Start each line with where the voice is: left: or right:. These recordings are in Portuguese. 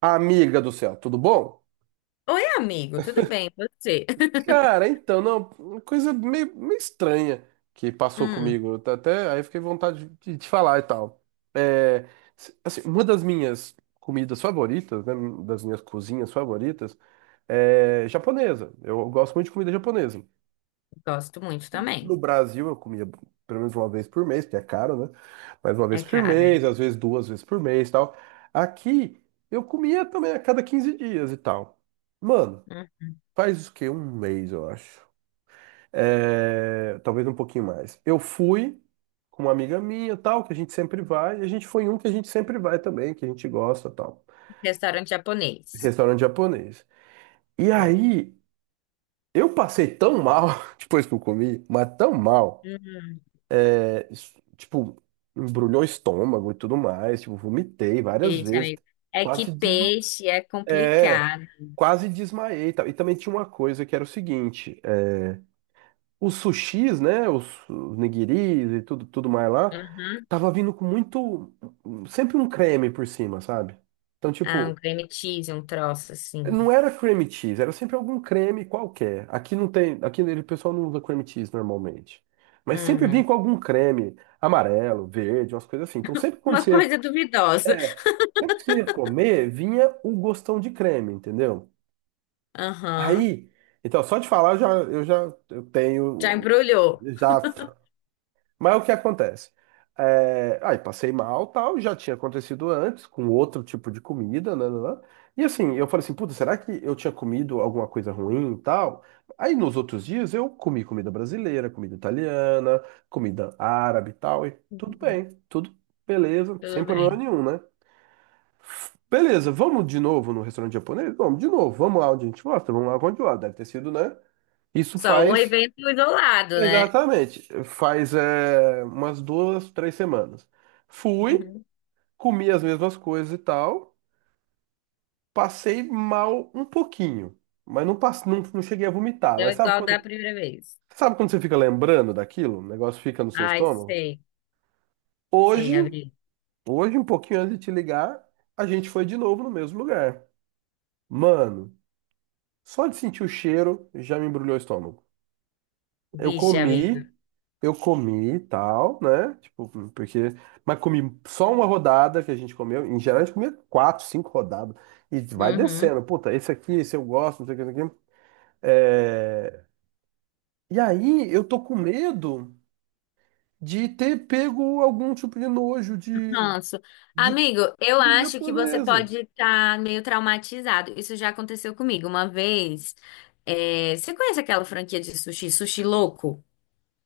right: Amiga do céu, tudo bom?
left: Oi, amigo, tudo bem? E Você?
right: Cara, então, não, uma coisa meio, meio estranha que passou
left: Hum,
right: comigo. Eu tá Até aí eu fiquei com vontade de te falar e tal. É, assim, uma das minhas comidas favoritas, né, das minhas cozinhas favoritas, é japonesa. Eu gosto muito de comida japonesa.
left: gosto muito também.
right: No Brasil, eu comia pelo menos uma vez por mês, porque é caro, né? Mas uma vez
left: É
right: por
left: caro, é.
right: mês, às vezes duas vezes por mês e tal. Aqui, eu comia também a cada 15 dias e tal. Mano.
left: Uhum.
right: Faz o quê? Um mês, eu acho. É, talvez um pouquinho mais. Eu fui com uma amiga minha, tal, que a gente sempre vai. E a gente foi em um que a gente sempre vai também, que a gente gosta, tal.
left: Restaurante japonês.
right: Restaurante japonês. E
left: É.
right: aí, eu passei tão mal depois que eu comi, mas tão mal.
left: Uhum.
right: É, isso, tipo, embrulhou o estômago e tudo mais. Tipo, vomitei várias
left: Peixe,
right: vezes.
left: amigo. É
right: Quase
left: que
right: desma...
left: peixe é
right: É,
left: complicado.
right: quase desmaiei, e tal. E também tinha uma coisa que era o seguinte: os sushis, né, os nigiris e tudo mais lá,
left: Uhum.
right: tava vindo sempre um creme por cima, sabe? Então,
left: Ah,
right: tipo,
left: um cream cheese, um troço assim.
right: não era cream cheese, era sempre algum creme qualquer. Aqui não tem, aqui o pessoal não usa cream cheese normalmente. Mas sempre vinha
left: É.
right: com algum creme amarelo, verde, umas coisas assim. Então,
left: Uma coisa duvidosa.
right: é, sempre que você ia comer, vinha o gostão de creme, entendeu?
left: Aham.
right: Aí, então, só de falar, eu já, eu já eu
left: Já
right: tenho
left: embrulhou.
right: já mas o que acontece? É, aí passei mal, tal, já tinha acontecido antes, com outro tipo de comida, né. E assim, eu falei assim, puta, será que eu tinha comido alguma coisa ruim e tal? Aí nos outros dias eu comi comida brasileira, comida italiana, comida árabe e tal, e tudo
left: Uhum.
right: bem, tudo beleza, sem
left: Tudo
right: problema
left: bem.
right: nenhum, né? Beleza, vamos de novo no restaurante japonês? Vamos de novo, vamos lá onde a gente gosta, vamos lá onde eu gosto. Deve ter sido, né? Isso
left: Só um
right: faz
left: evento isolado, né?
right: Exatamente. Faz umas 2, 3 semanas. Fui,
left: Uhum.
right: comi as mesmas coisas e tal. Passei mal um pouquinho. Mas não, não, não cheguei a vomitar.
left: É
right: Mas
left: igual da primeira vez.
right: sabe quando você fica lembrando daquilo? O negócio fica no seu
left: Ai,
right: estômago?
left: sei, sei,
right: Hoje,
left: amigo.
right: hoje, um pouquinho antes de te ligar, a gente foi de novo no mesmo lugar. Mano, só de sentir o cheiro já me embrulhou o estômago. Eu
left: Vixe, amigo.
right: comi, eu comi e tal, né? Tipo, porque. Mas comi só uma rodada que a gente comeu. Em geral, a gente comia quatro, cinco rodadas. E vai
left: Uhum.
right: descendo. Puta, esse aqui, esse eu gosto, não sei o que, não sei o que. É... E aí, eu tô com medo de ter pego algum tipo de nojo de,
left: Ranço.
right: de
left: Amigo, eu
right: comida
left: acho que você
right: japonesa.
left: pode estar meio traumatizado. Isso já aconteceu comigo uma vez. Você conhece aquela franquia de sushi, Sushi Louco?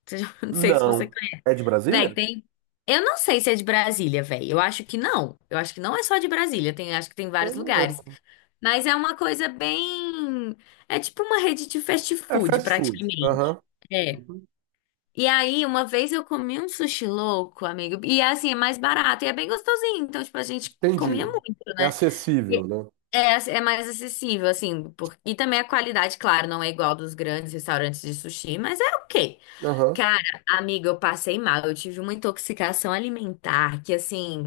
left: Você já- Não sei se você
right: Não.
left: conhece.
right: É de Brasília?
left: Véi, tem. Eu não sei se é de Brasília, véi. Eu acho que não. Eu acho que não é só de Brasília. Tem. Acho que tem
right: Eu
left: vários
right: não
left: lugares.
right: lembro.
left: Mas é uma coisa bem. É tipo uma rede de fast
right: É
left: food,
right: fast food.
left: praticamente.
right: Aham.
left: É.
right: Uhum.
left: E aí, uma vez eu comi um sushi louco, amigo. E é assim, é mais barato e é bem gostosinho. Então, tipo, a gente
right: Entendi.
left: comia muito,
right: É
left: né? E
right: acessível, né?
left: é, assim, é mais acessível, assim. Por. E também a qualidade, claro, não é igual dos grandes restaurantes de sushi, mas é ok.
right: Aham.
left: Cara, amiga, eu passei mal. Eu tive uma intoxicação alimentar que, assim,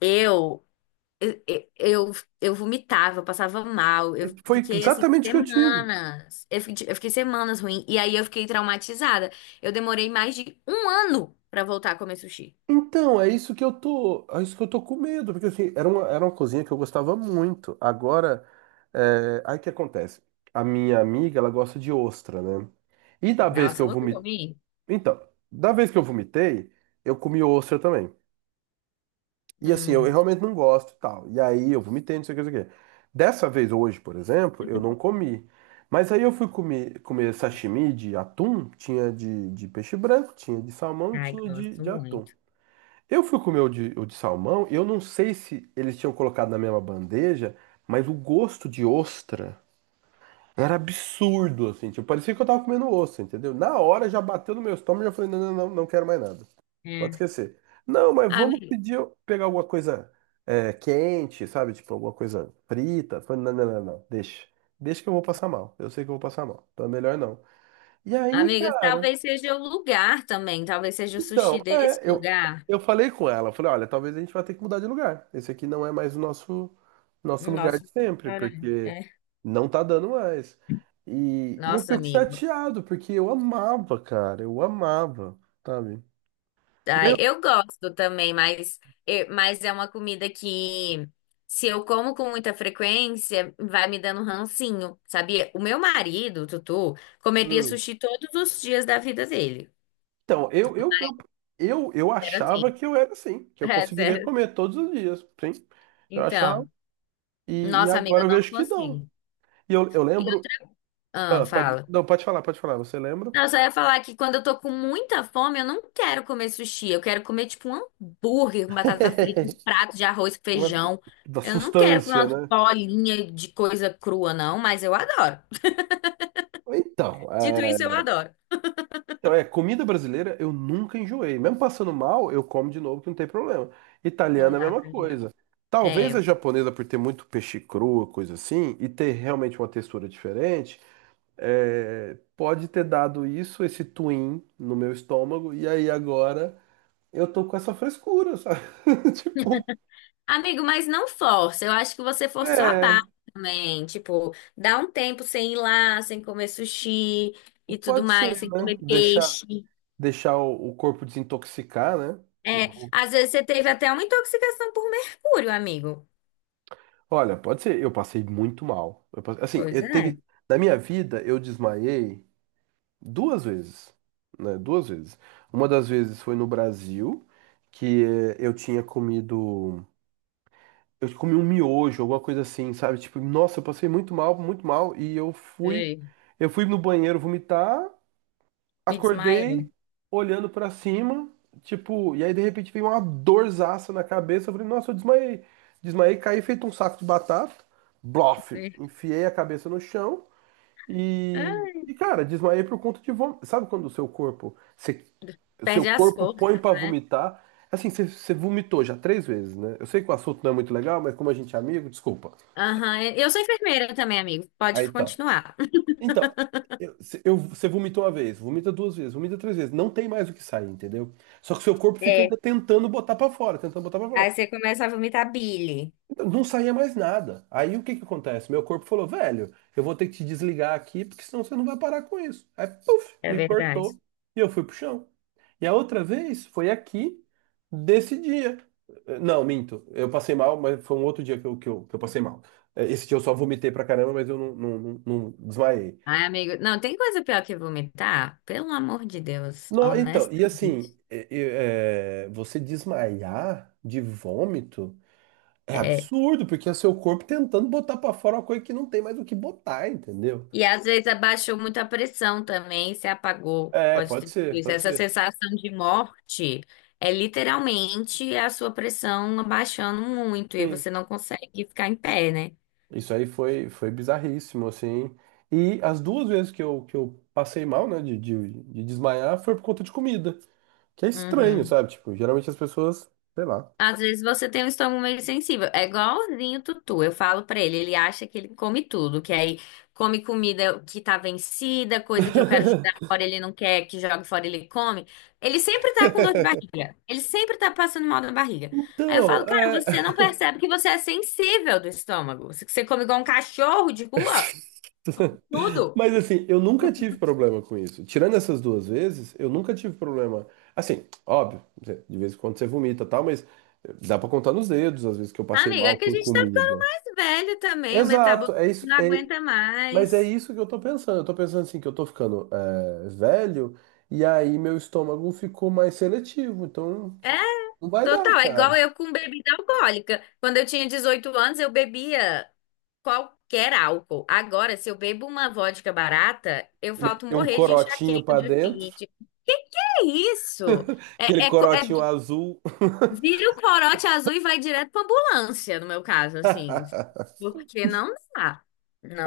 left: eu. Eu, eu, eu vomitava, eu passava mal, eu
right: Foi
left: fiquei assim
right: exatamente o que eu tive.
left: semanas, eu fiquei semanas ruim, e aí eu fiquei traumatizada. Eu demorei mais de um ano pra voltar a comer sushi.
right: Então, é isso que eu tô com medo, porque assim, era uma cozinha que eu gostava muito. Agora, aí o que acontece? A minha amiga, ela gosta de ostra, né? E da vez que
left: Nossa,
right: eu
left: eu nunca
right: vomitei,
left: comi.
right: então, da vez que eu vomitei, eu comi ostra também. E assim, eu
left: Hum,
right: realmente não gosto e tal. E aí eu vomitei, não sei o que, não sei o que. Dessa vez hoje, por exemplo, eu não comi. Mas aí eu fui comer sashimi de atum, tinha de peixe branco, tinha de salmão e
left: ai,
right: tinha de,
left: gosto
right: de atum.
left: muito.
right: Eu fui comer o de salmão e eu não sei se eles tinham colocado na mesma bandeja, mas o gosto de ostra era absurdo, assim. Tipo, parecia que eu tava comendo ostra, entendeu? Na hora já bateu no meu estômago e já falei, não, não, não, não quero mais nada. Pode
left: É.
right: esquecer. Não, mas vamos
left: Amigo,
right: pedir, pegar alguma coisa quente, sabe? Tipo, alguma coisa frita. Falei, não, não, não, não, deixa. Deixa que eu vou passar mal. Eu sei que eu vou passar mal. Então é melhor não. E aí,
left: amigo,
right: cara.
left: talvez seja o lugar também, talvez seja o sushi
right: Então,
left: desse
right: é, eu,
left: lugar.
right: eu falei com ela, eu falei, olha, talvez a gente vá ter que mudar de lugar. Esse aqui não é mais o nosso lugar
left: Nossa,
right: de sempre,
left: cara,
right: porque
left: é.
right: não tá dando mais. E eu
left: Nossa,
right: fico
left: amigo.
right: chateado, porque eu amava, cara, eu amava, sabe? E
left: Ai, eu gosto também, mas, mas é uma comida que, se eu como com muita frequência, vai me dando um rancinho, sabia? O meu marido, o Tutu, comeria
right: hum.
left: sushi todos os dias da vida dele.
right: Então, eu
left: Era assim.
right: achava que eu era assim, que eu
left: É,
right: conseguiria
left: sério.
right: comer todos os dias, sim. Eu achava,
left: Então,
right: e
left: nossa amiga,
right: agora
left: eu
right: eu
left: não
right: vejo que não.
left: consigo.
right: E eu
left: E eu-
right: lembro.
left: ah,
right: Ah, pode,
left: fala.
right: não, pode falar, você lembra?
left: Não, eu só ia falar que quando eu tô com muita fome, eu não quero comer sushi. Eu quero comer, tipo, um hambúrguer com batata frita, um prato de arroz com
right: Uma-
left: feijão.
right: Da
left: Eu não quero comer
right: sustância,
left: umas
right: né?
left: bolinhas de coisa crua, não, mas eu adoro.
right: Então,
left: Dito isso, eu adoro.
right: comida brasileira eu nunca enjoei. Mesmo passando mal, eu como de novo que não tem problema.
left: Não
right: Italiana é a
left: dá
right: mesma
left: pra jogar.
right: coisa. Talvez a
left: É.
right: japonesa, por ter muito peixe cru, coisa assim, e ter realmente uma textura diferente, pode ter dado isso, esse twin no meu estômago, e aí agora eu tô com essa frescura, sabe? Tipo,
left: Amigo, mas não força. Eu acho que você forçou a barra
right: é,
left: também. Tipo, dá um tempo sem ir lá, sem comer sushi e tudo
right: pode
left: mais,
right: ser,
left: sem
right: né?
left: comer
right: Deixar,
left: peixe.
right: deixar o corpo desintoxicar, né?
left: É, às vezes você teve até uma intoxicação por mercúrio, amigo.
right: Olha, pode ser. Eu passei muito mal. Assim,
left: Pois
right: eu
left: é.
right: teve. Na minha vida, eu desmaiei duas vezes. Né? Duas vezes. Uma das vezes foi no Brasil, que eu tinha comido. Eu comi um miojo, alguma coisa assim, sabe? Tipo, nossa, eu passei muito mal, muito mal.
left: Ei,
right: Eu fui no banheiro vomitar.
left: me desmaiei.
right: Acordei olhando pra cima, tipo, e aí de repente veio uma dorzaça na cabeça. Eu falei, nossa, eu desmaiei. Desmaiei, caí feito um saco de batata. Blof!
left: Ei,
right: Enfiei a cabeça no chão e,
left: ah,
right: e cara, desmaiei por conta de vômito. Sabe quando o seu corpo, o seu
left: perde as
right: corpo
left: forças,
right: põe pra
left: né?
right: vomitar? Assim, você vomitou já três vezes, né? Eu sei que o assunto não é muito legal, mas como a gente é amigo, desculpa.
left: Aham, eu sou enfermeira também, amigo. Pode
right: Aí tá.
left: continuar.
right: Então, eu, se- eu- você vomitou uma vez, vomita duas vezes, vomita três vezes, não tem mais o que sair, entendeu? Só que seu corpo fica
left: É.
right: ainda tentando botar pra fora, tentando botar pra
left: Aí
right: fora.
left: você começa a vomitar bile.
right: Então, não saía mais nada. Aí o que que acontece? Meu corpo falou, velho, eu vou ter que te desligar aqui, porque senão você não vai parar com isso. Aí, puf,
left: É
right: me
left: verdade.
right: cortou e eu fui pro chão. E a outra vez foi aqui, desse dia. Não, minto, eu passei mal, mas foi um outro dia que eu passei mal. Esse dia eu só vomitei pra caramba, mas eu não desmaiei.
left: Ai, amigo, não, tem coisa pior que vomitar? Pelo amor de Deus,
right: Não, então, e
left: honestamente.
right: assim, você desmaiar de vômito é
left: É.
right: absurdo, porque é seu corpo tentando botar pra fora uma coisa que não tem mais o que botar, entendeu?
left: E às vezes abaixou muito a pressão também, se apagou.
right: É,
left: Pode ter
right: pode
left: sido
right: ser,
left: isso.
right: pode
left: Essa
right: ser.
left: sensação de morte é literalmente a sua pressão abaixando muito e
right: Sim.
left: você não consegue ficar em pé, né?
right: Isso aí foi bizarríssimo, assim. E as duas vezes que eu passei mal, né, de desmaiar, foi por conta de comida. Que é estranho,
left: Uhum.
right: sabe? Tipo, geralmente as pessoas, sei lá.
left: Às vezes você tem um estômago meio sensível. É igualzinho o Tutu. Eu falo pra ele, ele acha que ele come tudo, que aí come comida que tá vencida, coisa que eu quero jogar fora, ele não quer que jogue fora, ele come. Ele sempre tá com dor de barriga. Ele sempre tá passando mal na barriga. Aí eu
right: Então,
left: falo, cara,
right: é.
left: você não percebe que você é sensível do estômago. Você come igual um cachorro de rua, tudo.
right: Mas assim, eu nunca tive problema com isso. Tirando essas duas vezes, eu nunca tive problema. Assim, óbvio, de vez em quando você vomita e tal, mas dá pra contar nos dedos as vezes que eu passei
left: Amiga, é
right: mal
left: que a
right: com
left: gente tá ficando
right: comida.
left: mais velho também, o
right: Exato,
left: metabolismo
right: é isso.
left: não aguenta
right: Mas é
left: mais.
right: isso que eu tô pensando. Eu tô pensando assim, que eu tô ficando velho, e aí meu estômago ficou mais seletivo. Então,
left: É.
right: tipo, não vai dar,
left: Total, é igual
right: cara.
left: eu com bebida alcoólica. Quando eu tinha 18 anos, eu bebia qualquer álcool. Agora, se eu bebo uma vodka barata, eu falto
right: Meter um
left: morrer de
right: corotinho
left: enxaqueca
right: pra
left: do dia
right: dentro,
left: seguinte. Que é isso?
right: aquele
left: É, é, co- é-
right: corotinho azul.
left: vira o corote azul e vai direto pra ambulância, no meu caso, assim. Porque não dá.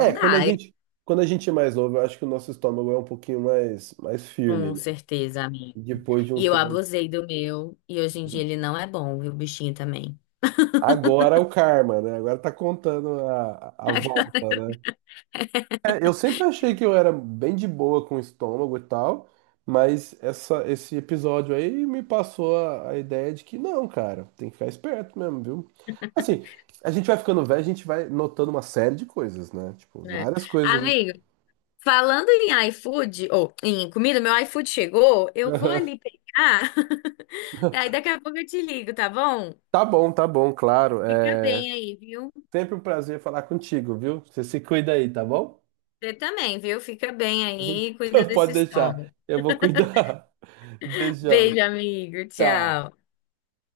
right: É,
left: dá, eu-
right: quando a gente é mais novo, eu acho que o nosso estômago é um pouquinho mais firme,
left: com
right: né?
left: certeza, amigo.
right: Depois de
left: E
right: um
left: eu
right: tempo.
left: abusei do meu, e hoje em dia ele não é bom, viu, bichinho também.
right: Agora é o karma, né? Agora tá contando a volta, né? É, eu sempre achei que eu era bem de boa com o estômago e tal, mas essa, esse episódio aí me passou a ideia de que não, cara, tem que ficar esperto mesmo, viu? Assim, a gente vai ficando velho, a gente vai notando uma série de coisas, né? Tipo,
left: É.
right: várias coisas.
left: Amigo. Falando em iFood, ou em comida, meu iFood chegou, eu vou ali pegar. Aí daqui a pouco eu te ligo, tá bom?
right: Tá bom, claro.
left: Fica bem aí, viu?
right: Sempre um prazer falar contigo, viu? Você se cuida aí, tá bom?
left: Você também, viu? Fica bem aí, cuida
right: Então,
left: desse
right: pode deixar.
left: estômago.
right: Eu vou cuidar. Beijão.
left: Beijo, amigo.
right: Tchau.
left: Tchau.